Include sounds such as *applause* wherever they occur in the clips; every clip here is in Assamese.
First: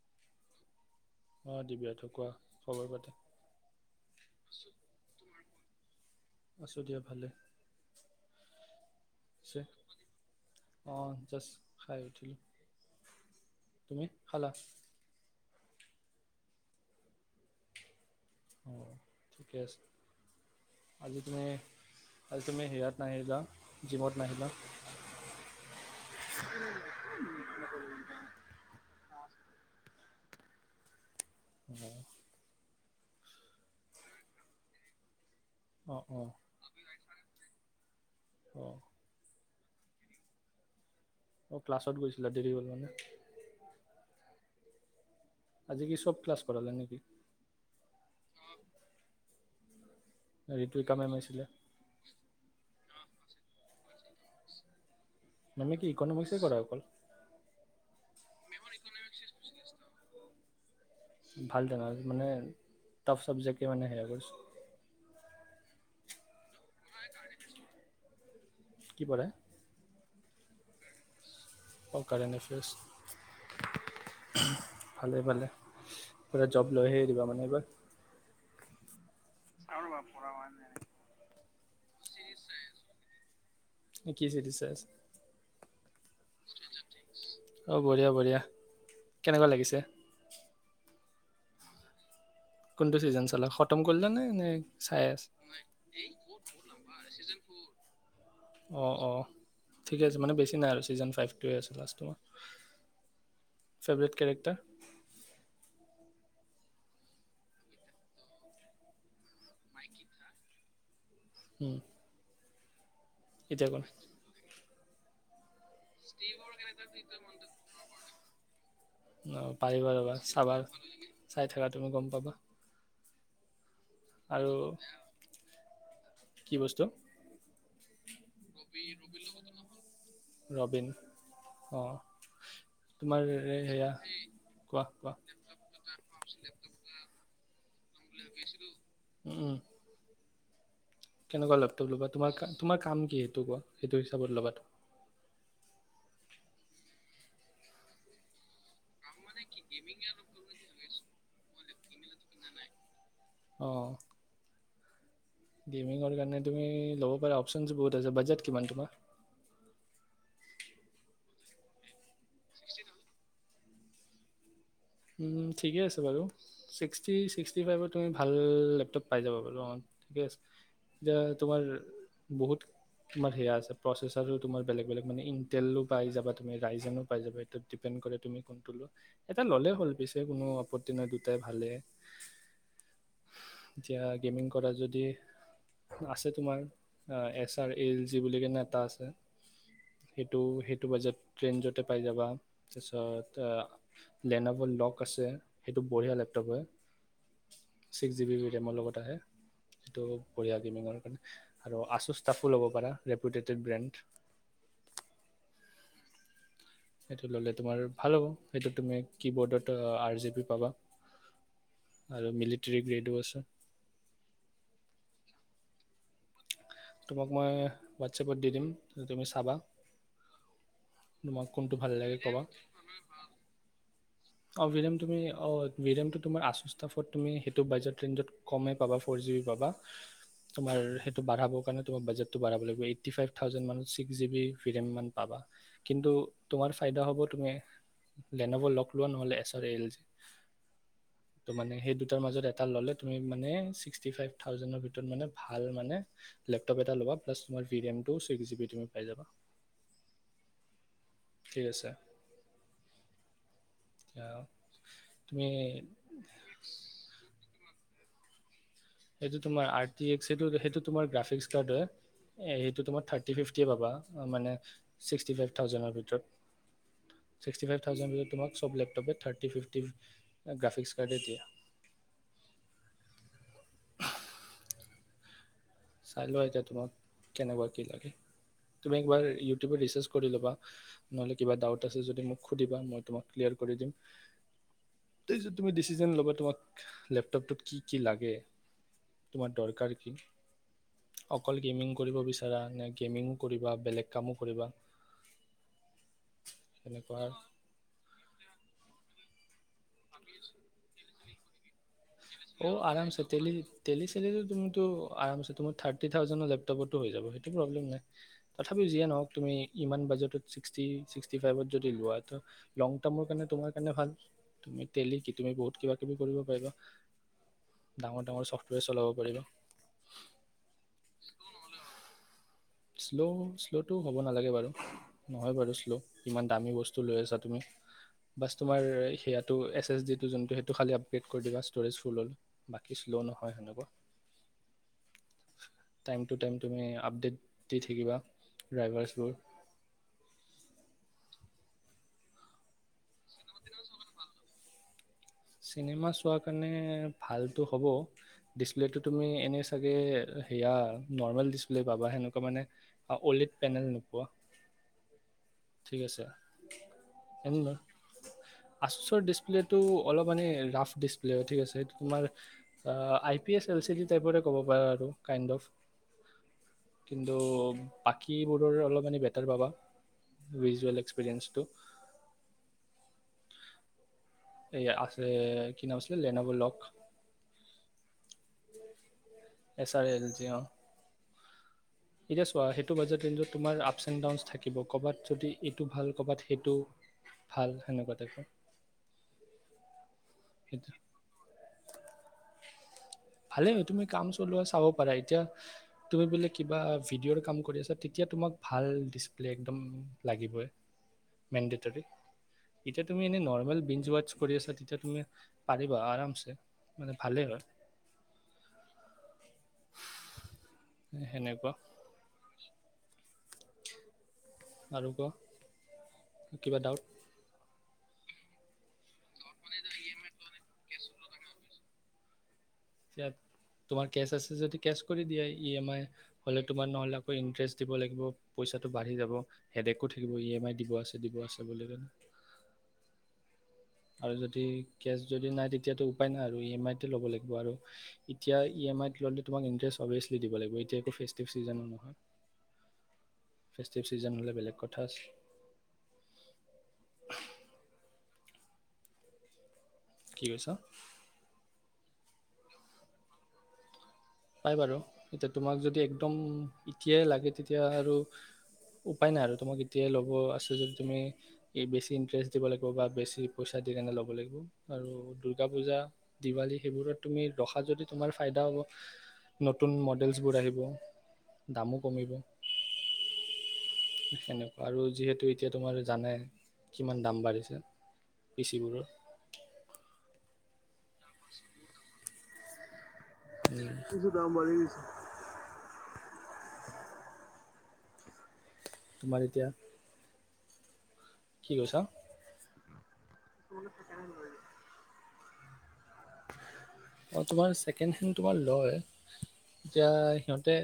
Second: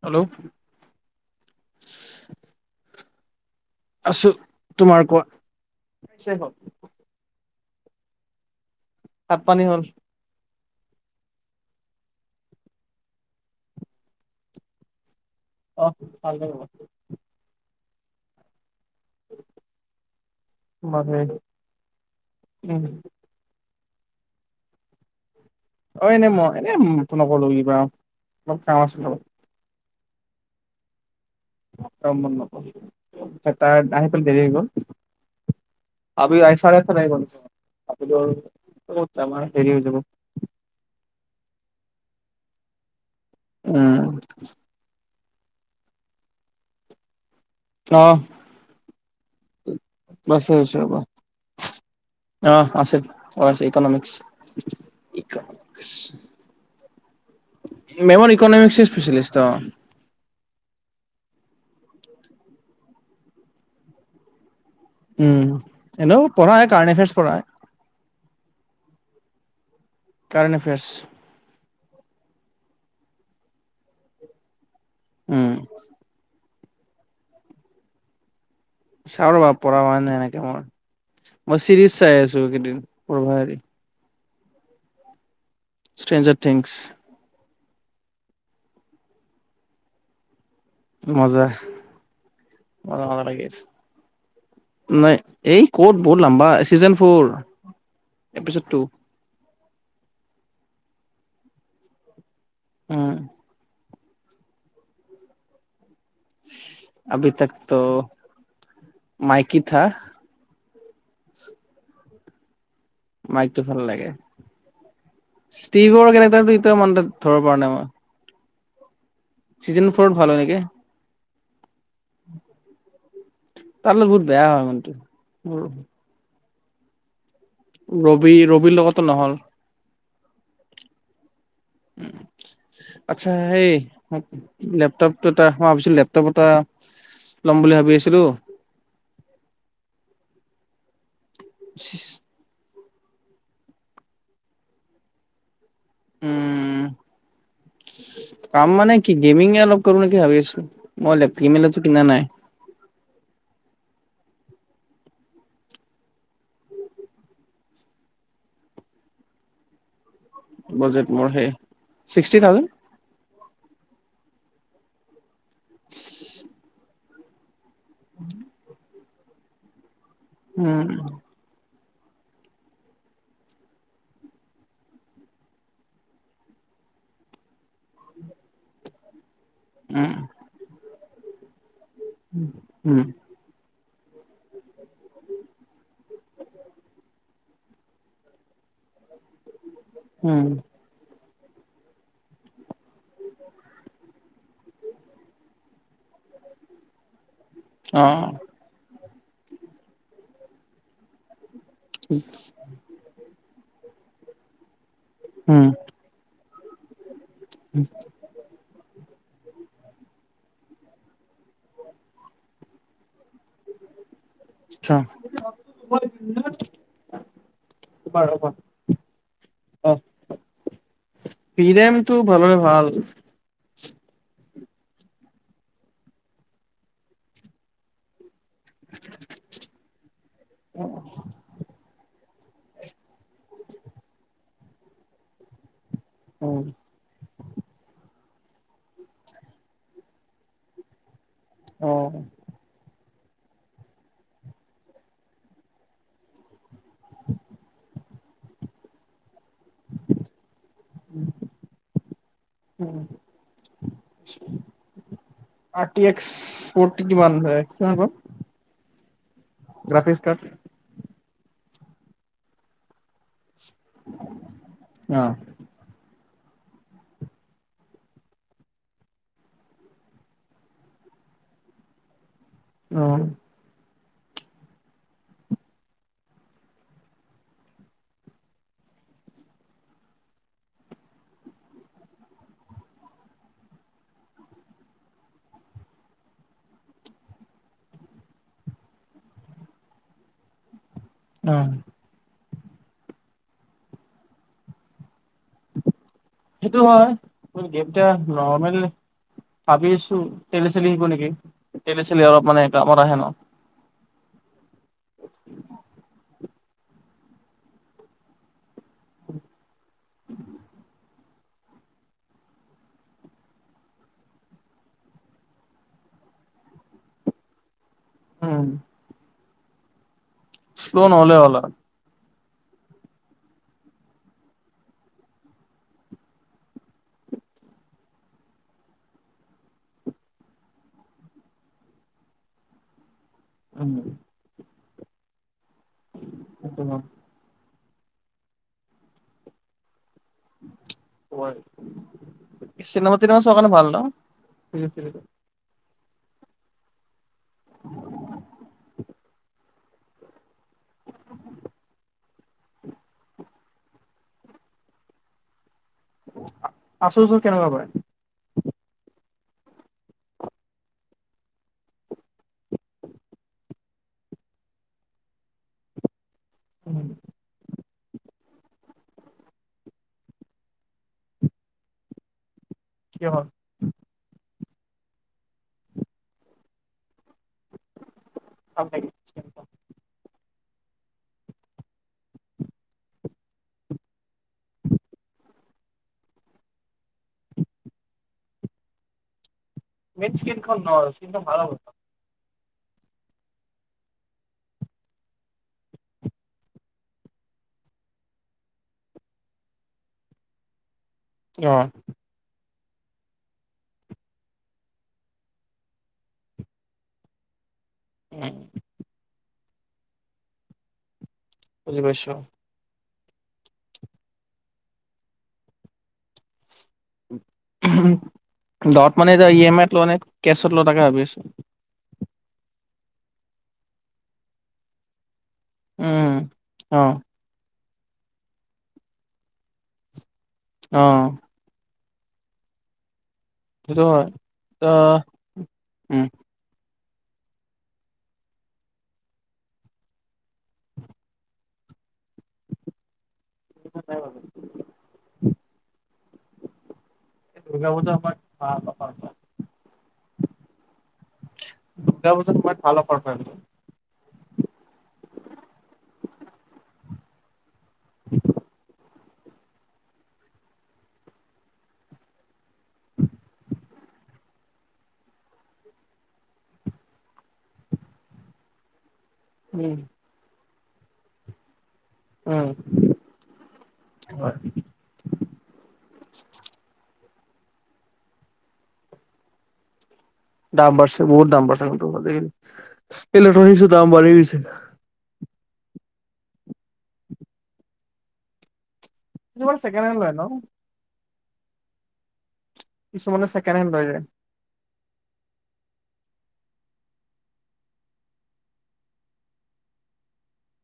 হেল্ল' অঁ দিবি *unintelligible* কোৱা খবৰ পাতি আছো, তোমাৰ কোৱা। ভাত আছো দিয়া ভালে। ভাত পানী হ'ল। অঁ জাষ্ট খাই উঠিলোঁ, তুমি খালা। অঁ, *unintelligible* অঁ ঠিকে আছে, উম আজি তুমি- আজি তুমি হেয়াত নাহিলা। জিমত নাহিলা। অঁ এনে মই এনে নগলো কিবা, অলপ কাম আছিলে অলপ। *unintelligible* অঁ পিছত তাৰ আহি পেলে দেৰি হৈ গ'ল। *unintelligible* অ অ আহিলোঁ অ আৰু দেৰি হৈ যাব। অঁ ক্লাছত গৈছিলা, দেৰি হ'ল মানে। উম আজি কি চব ক্লাছ পালা গে নেকি। অঁ। *unintelligible* ঋতুইকা ৰবা, মেম আহিছিলে অ আছে। অঁ আজি ইকনমিক্স ই্ মেমে কি ইকনমিক্সে কৰাই অকল মেমৰ ইকনমিক্সৰ স্পেচেলিষ্ট‌ ত ভাল তেনে মানে টাফ চাবজেক্টে মানে সেয়া কৰিছোঁ উম এনও পঢ়াই কাৰেণ্ট এফেয়াৰছ পঢ়াই কি পঢ়াই কাৰণ্ট এফেয়াৰছ অ কাৰেণ্ট এফেয়াৰছ ভালে উম ভালে জব লৈহে দিবা মানে এইবাৰ চাওঁ ৰ'বা পঢ়া হোৱা নাই এনেকে মোৰ মই চিৰিজ চাই আছো কেইদিন পঢ়া এৰি কি চিদিচ চাই আছা? ষ্ট্ৰেঞ্জথিংস অঁ বঢ়িয়া বঢ়িয়া কেনেকুৱা লাগিছে মজা কোনটো মজা মজা ছিজন লাগি চালা আছে খতম কৰিলা নে নে চাই নাই আছা এই ক'ত বহুত লাম্বা চিজন ফৰ এপিচড টু ঠিক আছে মানে বেছি নাই আৰু ছিজন ফাইভ টুৱে আছে লাষ্ট উ ফেভৰেট কেৰেক্টাৰ আভি তকটো মাইকী থা উম মাইকটো ভাল লাগে ষ্টিভৰ কেনেটাৰ এ মনাত ধৰ পৰা নাই মই অ চিজন পাৰিবা ফ'ৰত ৰবা ভাল হয় নেকি চাবাৰ চাই থকা তুমি গম পাবা। তামানে বহুত বেয়া আৰু হয় মনটো মোৰো হয় কি বস্তু ৰবি ৰবিন লগতো নহল ৰবিন অ তোমাৰ আচ্ছা এ- সেই সেয়া কোৱা কোৱা লেপটপ এটা ভাবিছিলো লেপটপ এটা লম বুলি ভাবি আছো উম উম কেনেকুৱা লেপটপ ল'বা তোমাৰ কা- তোমাৰ কাম কি সেইটো কোৱা সেইটো হিচাপত ল'বা তুম- উ কাম মানে কি গেমিঙ অলপ কৰিম নেকি ভাবি আছো। মই লেপ কিমেলটো কিনা নাই অঁ গেমিংৰ কাৰণে তুমি ল'ব পাৰ অপচন বহুত আছে। বাজেট কিমান তোমাৰ? বাজেট মোৰ সেই ছিক্সটি থাউজেণ্ড। ঠিকে আছে বাৰু ছিক্স চিক্স থাৰ্টি ফাইভৰ তুমি ভাল লেপটপ পাই যাব পাৰো অ ঠিকে আছে উম যে তোমাৰ বহুত তোমাৰ সেয়া আছে প্ৰচেচ আৰু বেলেগ বেলেগ ইনটেলও পাই যাবা ৰাইজেনো পাই যাবা কত ডিপেণ্ড কৰে তুমি যোনটো লোৱা ভাল পিছে কোনো আপত্তি তেনে দুটাই ভালে উ উম এতিয়া গেমিং কৰা যদি আছে তোমাৰ এছ আৰ এল যি বুলি কেনে এটা আছে সেইটো উম সেইটো বাজেত ট্ৰেইন য'তে পাই যাবা তাৰপিছত লেনত লক আছে সেইটো বঢ়িয়া লেপটপ হয় অ ছিক্স জিব বি ৰেমৰ লগত আহে সেইটো বঢ়িয়া গেমিঙৰ কাৰণে আৰু আচুচ তাপো ল'ব পাৰা ৰেপুটেটেড ব্ৰেণ্ড উম সেইটো ললে তোমাৰ ভাল হ'ব সেইটো তুমি কি বোৰ্ডত আৰ জি পি পাবা আৰু মিলিটৰী গ্ৰেডো আছে চা তোমাক মই হোৱাটছএপত দি দিম তুমি চাবা তোমাক কোনটো ভাল ভিৰেমটো লাগে ক'বা ভালৰে ভাল অ ভিৰেম তুমি অ ভিৰেমটো তোমাৰ আচুষ্টাফত তুমি সেইটো বাজেট ক্লিণ্ডত কমেই পাবা ফৰ জি বি পাবা তোমাৰ সেইটো বাঢ়াবৰ কাৰণে তোমাৰ বাজটতো বঢ়াব লাগিব এইটি ফাইভ থাউজেণ্ড মান ছিক্স জিবি ভিৰেন মান পাবা কিন্তু উম তোমাৰ ফাইদা হ'ব তুমি গেন'বলক পূৰণ হ'লে চবে এৰি যাই ত মানে অ সেই দুটাৰ মাজত এটা ল'লে তুমি মানে ছিক্সটি ফাইভ থাউজেণ্ডৰ ভিতৰত মানে ভাল মানে লেপ টপ এটা লবা প্লাছ তোমাৰ ভিৰেম তও ছিক্স জিবি ধৰ পাই যাবা ফু ঠিক আছে উম উম তুমি থাৰটি এক্স ফটি কিমানান হয় কোৱা ক সেইটো তোমাৰ আৰ টি এক্স এইটো সেইটো তোমাৰ গ্ৰাফিক্স কাৰ্ডত সেইটো তোমাৰ থাৰটি ফাইভ কেতিয়া পাবা মানে অ ছিক্সটি ফাইভ থাউজেৰ ভিতৰত ছিক্সটি ফাইভ থাউজেণ্ড ভিতৰত তোমাক চব লেপটপে থাৰ্টি ফিফটি গ্ৰাফিক্স কাৰ্ডে দিয়া অ চাই লোৱা এতিয়া তোমাক কেনেকুৱা কি লাগে তুমি একবাৰ ইউটিউবত ৰিচাৰ্চ কৰি ল'বা নহ'লে কিবা ডাউট আছে যদি মোক সুধিবা মই তোমাক ক্লিয়াৰ কৰি দিম তাৰত তুমি ডিচিজনন ল'বা তোমাক লেপটপটোত কি কি লাগে তোমাৰ দৰকাৰ কি কি অ অকল গেমিং কৰিব বিচাৰা গেমিঙো কৰিবা বেলেগ কামো কৰিবা সেইটো সেনেকুৱা হয় গেমটা নৰ্মেল ভাবি আছো তেলি চেলি আহিব নেকি তেলে চেলে অলপ মানে কামত আহে ন তেলি চেললেটো তুমি মি থ হৈ যাব সেইটো প্ৰব্লেম নাই তথাপিও যিয়ে নহওক তুমি ইমান বাজেটত ছিক্সটি ছিক্সটি ফাইভত যদি লোৱা তো লং টাৰ্মৰ কাৰণে তোমাৰ কাৰণে ভাল তুমি তেলে কি তুমি বহুত কিবা কিবি কৰিব পাৰিবা ডাঙৰ ডাঙৰ উম চফ্টৱেৰ চলাব পাৰিবা শ্ল নহ'লে হলা আ শ্ল' শ্ল'টো হ'ব নালাগে বাৰু নহয় বাৰু শ্ল' ইমান দামী বস্তু লৈ আছা তুমি বাছ তোমাৰ সেয়াটো এছ এছ ডিটো যোনটো সেইটো খালী আপগ্ৰেড কৰি দিবা ষ্ট'ৰেজ ফুল হ'ল বাকী ল' নহয় হেনেকুৱা টামটো টাইম তুমি আপডেট দি থাকিবা ড্ৰাইভাৰছবোৰ চিনেমা তিনামা চোৱাৰ কাৰণে ভাল ন চিনেমা চোৱাৰ কাৰণে ভালটো হ'ব ডিছপ্লেটো তুমি এনেই চাগে সেয়া নৰ্মেল ডিচপ্লে' পাবা সেনেকুৱা মানে অ'লড পেনেল নোপোৱা ঠিক আছে আচুৰ চাচুৰ এনে কেনেকুৱা লয় পায়? আ যিহেতু অলপ মানে ৰাফ ডিছপ্লে হয় ঠিক আছে সেই তোমাৰ I P S L C D টাইপৰে ক'ব পাৰা আৰু কাইণ্ড অফ কিন্তু বাকীবোৰৰ অলপ মান বেটাৰ পাবা ভিজুৱেল এক্সপেৰিয়েঞ্চটো কি হল এইয়া আছে কি নাম আছিলে লেনব লগ অ তেওঁ এতিয়া চোৱা সেইটো বাজেট ৰেঞ্জত তোমাৰ আপছ এণ্ড ডাউনছ থাকিব ক'ৰবাত যদি এইটো ভাল ক'বাত সেইটো ভাল সেনেকুৱা টাইপৰ মেইন স্কিনখন ন সেইটো স্কিনখন ভাল হ'ব ভালে হয় তুমি কাম চলোৱা চাব পাৰা এতিয়া তুমি বোলে কিবা ভিডিঅ'ৰ কাম কৰি আছা তেতিয়া তোমাক ভাল ডিচপ্লে একদম লাগিবই অ', মণ্ডেটৰী এতিয়া তুমি এনে নৰ্মেল *unintelligible* কৰি আছা তেতিয়া তুমি পাৰিবা আৰামছে মানে ভালে হয় উম সেনেকুৱা বুজি পাইছো। আৰু ক কিবা দাউট দত মানে এইটো ই এম আইত লোৱা নে কেচত ল তাকে ভাবি আছো *inaudible* তোমাৰ কেচ আছে যদি কেচ কৰি দিয়াই ই এম আই উম। হ'লে তোমাৰ অ', নহ'লে আকৌ ইন্টাৰেষ্ট দিব লাগিব পইচাটো বাঢ়ি যাব হেদেকো ঠিক থাকিব ই এম আই দিব আছে অ', দিব আছে বুলি কৈ সেইটো হয়। আৰু যদি কেছ ত' যদি নাই তেতিয়াতো উম। উপায় নাই আৰু ই এম আই টো লব লাগিব আৰু এতিয়া ই এম আই ললে তোমাক ইটাৰেষ্ট অভিয়াচলি দিব লাগিব এতিয়া একো ফেচটিভ চিজন নহয় ফেষ্টিভ ছিজন হলে বেলেগ কথা আছিল দুৰ্গা পূজা হোৱাৰ পাপ পাপ কি কৈছ দুটাৰ বছত মই ফাল পাৰফেম পাই বাৰু এতিয়া তোমাক যদি একদম এতিয়াই লাগে তেতিয়া এতিয়া আৰু উপায় নাই আৰু তোমাক এতিয়াই ল'ব আছ যদি তুমি বেছি ইণ্টাৰেষ্ট দিব লাগিব বা বেছি পইচা সেইকাৰণে ল'ব লাগিব আৰু দুৰ্গা পূজা দিৱালী সেইবোৰত তুমি ৰখাত যদি তোমাৰ ফাইদা হ'ব নতুন উম, মডেলছ বোৰ আহিব। দামুক। উম। হয়। সেনেকুৱা আৰু যিহেতু এতিয়া তোমাৰ জানে কিমান দাম বাঢ়িছে, পিচিবোৰৰ। দাম বাঢ়ছে, বহুত দাম বাঢ়ছে, ম-ত দেখিল। উম, ইলেকট্ৰনিকচৰ দাম বাঢ়ি গৈছে। তোমাৰ ই এতিয়া বৰ ছেকেণ্ড হেণ্ড লয় ন। কি কৈছা? কিছুমানে ছেকেণ্ড হেণ্ড লয় যায়। অ, তোমাৰ ছেকেণ্ড হেণ্ড তোমাৰ লয়। এতিয়া সিহঁতে,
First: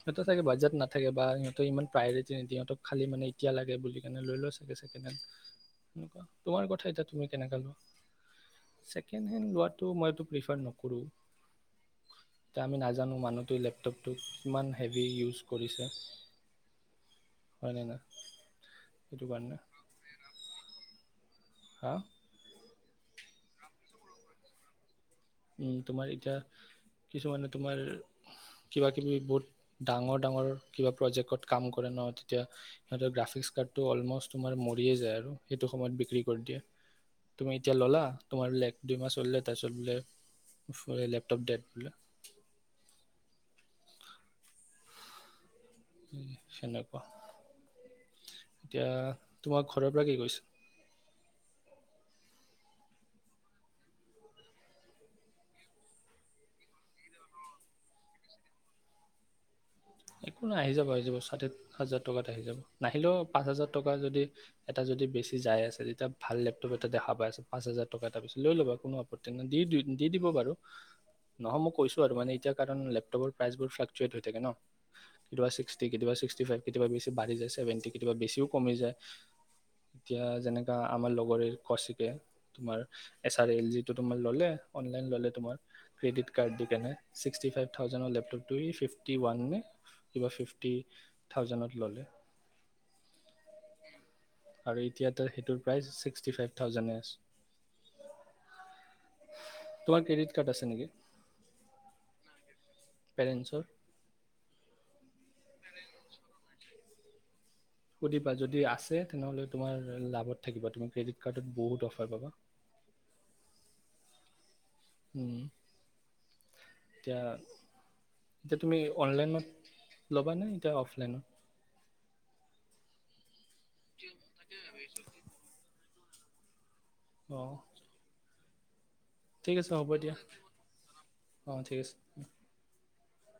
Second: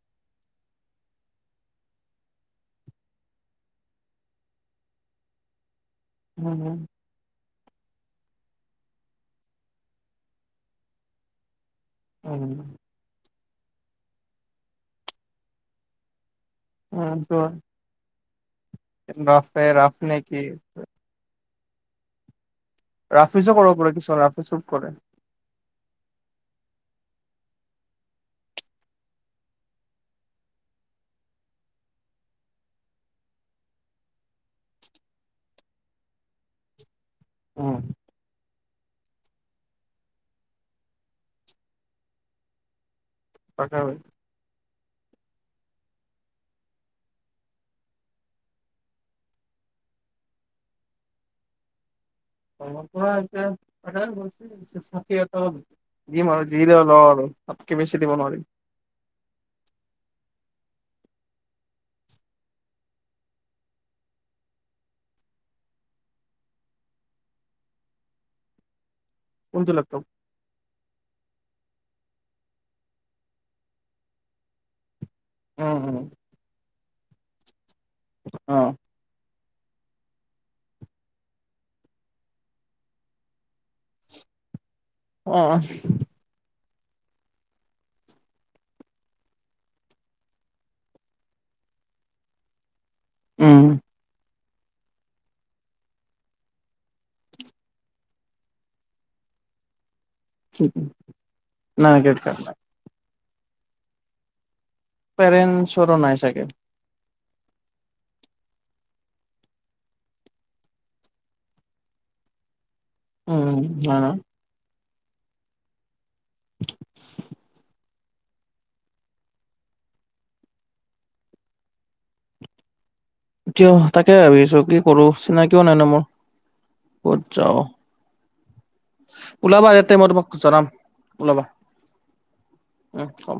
সিহঁতে চাগে বাজেট নাথাকে বা সিহঁতে ইমান প্ৰায়ৰিটি নিদিয়েহঁতক খালী মানে এতিয়া লাগে বুলি কেনে লৈ লয় চাগে ছেকেণ্ড হেণ্ড। উম তোমাৰ কথা এতিয়া তুমি কেনেকা লোৱা। ছেকেণ্ড হেণ্ড লোৱাটো মই ৰিফাৰ নকৰোঁ। এতিয়া আমি নাজানো মানুহ এই লেপটপটো কিমান হেভি ইউজ কৰিছে। অ, ত হয়নে না সেইটো কাৰণে ৰাফে ৰাফনে কি? হা? ৰাফি ইউজো কৰিব পাৰি, কিছুমান ৰাফইউজ ও কৰে। তোমাৰ এতিয়া কিছুমানে তোমাৰ কিবা কিবি বহুত ডাঙৰ- ডাঙৰ কিবা প্ৰজেক্টত কাম কৰে ন, তেতিয়া সিহঁতৰ গ্ৰাফিক্স কাৰ্ডটো অলম'ষ্ট তোমাৰ মৰিয়ে যায় আৰু সেইটো সময়ত বিক্ৰী কৰি দিয়ে। তুমি এতিয়া ল'লা, তোমাৰ লেপ দুইমাহ চলিলে, তাৰপিছত বোলে ইফালে লেপটপ ডেট বুলে। *unintelligible* সেনেকুৱা, এতিয়া তোমাক ঘৰৰ পৰা কি কৈছে? ঘৰৰ পৰা এতিয়া *unintelligible* যি ল-ল' আৰু তাতকে বেছি দিব নোৱাৰিম। একো নাই আহি যাব, আহি যাব ষাঠী হাজাৰ টকাত আহি যাব নাহিলেও পাঁচ হাজাৰ টকা যদি এটা যদি বেছি যাই আছে, তেতিয়া ভাল লেপটপ এটা দেখা পাই আছে পাঁচ হাজাৰ টকা এটা বেছি লৈ ল'বা, কোনো তেনে দি, কোনটো দি, লেপটপ? দি, দিব বাৰু। নহয় মই কৈছো আৰু মানে এতিয়া কাৰণ লেপটপৰ প্ৰাইচবোৰ ফ্লাকচুৱেট হৈ থাকে ন। কেতিয়াবা উম সীকষ্টি, উম কেতিয়াবা সীকষ্টী ফাইভ। বেছি বাঢ়ি যায় সেৱেণ্টি কেতিয়াবা বেছিও অ কমি যায়। এতিয়া যেনেকা আমাৰ লগৰে কৌচিকে, তোমাৰ এল জিটো তোমাৰ ল'লে, অনলাইন ল'লে অ তোমাৰ ক্ৰেডিত কাৰ্ড দি। ছিক্সতি ফাইভ থাউজেণ্ডৰ লেপটপটো ই ফিফটি ৱান নে কিবা ফিফটি থাউজেণ্ডত ল'লে। উম। আৰু এতিয়া তাৰ সেইটোৰ প্ৰাইচ ছিক্সটি ফাইভ থাউজেণ্ডে আছে। তোমাৰ ক্ৰেডিট কাৰ্ড আছে নেকি নাই ক্ৰেডিট কাৰ্ড নাই। পেৰেণ্টছৰ। পেৰেণ্টছৰো নাই চাগে। সুধিবা যদি আছে তেনেহ'লে তোমাৰ লাভত থাকিবা, তুমি ক্ৰেডিট কাৰ্ডত বহুত অফাৰ পাবা। উম *unintelligible* উম এতিয়া এতিয়া তুমি অনলাইনত ল'বানে এতিয়া অফলাইনত। কিয় তাকে ভাবি আছো কি কৰো চিনাকিও নাই ন মোৰ। ক'ত অঁ যাওঁ। ঠিক ওলাবা আছে হ'ব ইয়াতে মই দিয়া, তোমাক জনাম ওলাবা অঁ ঠিক আছে। উম অহ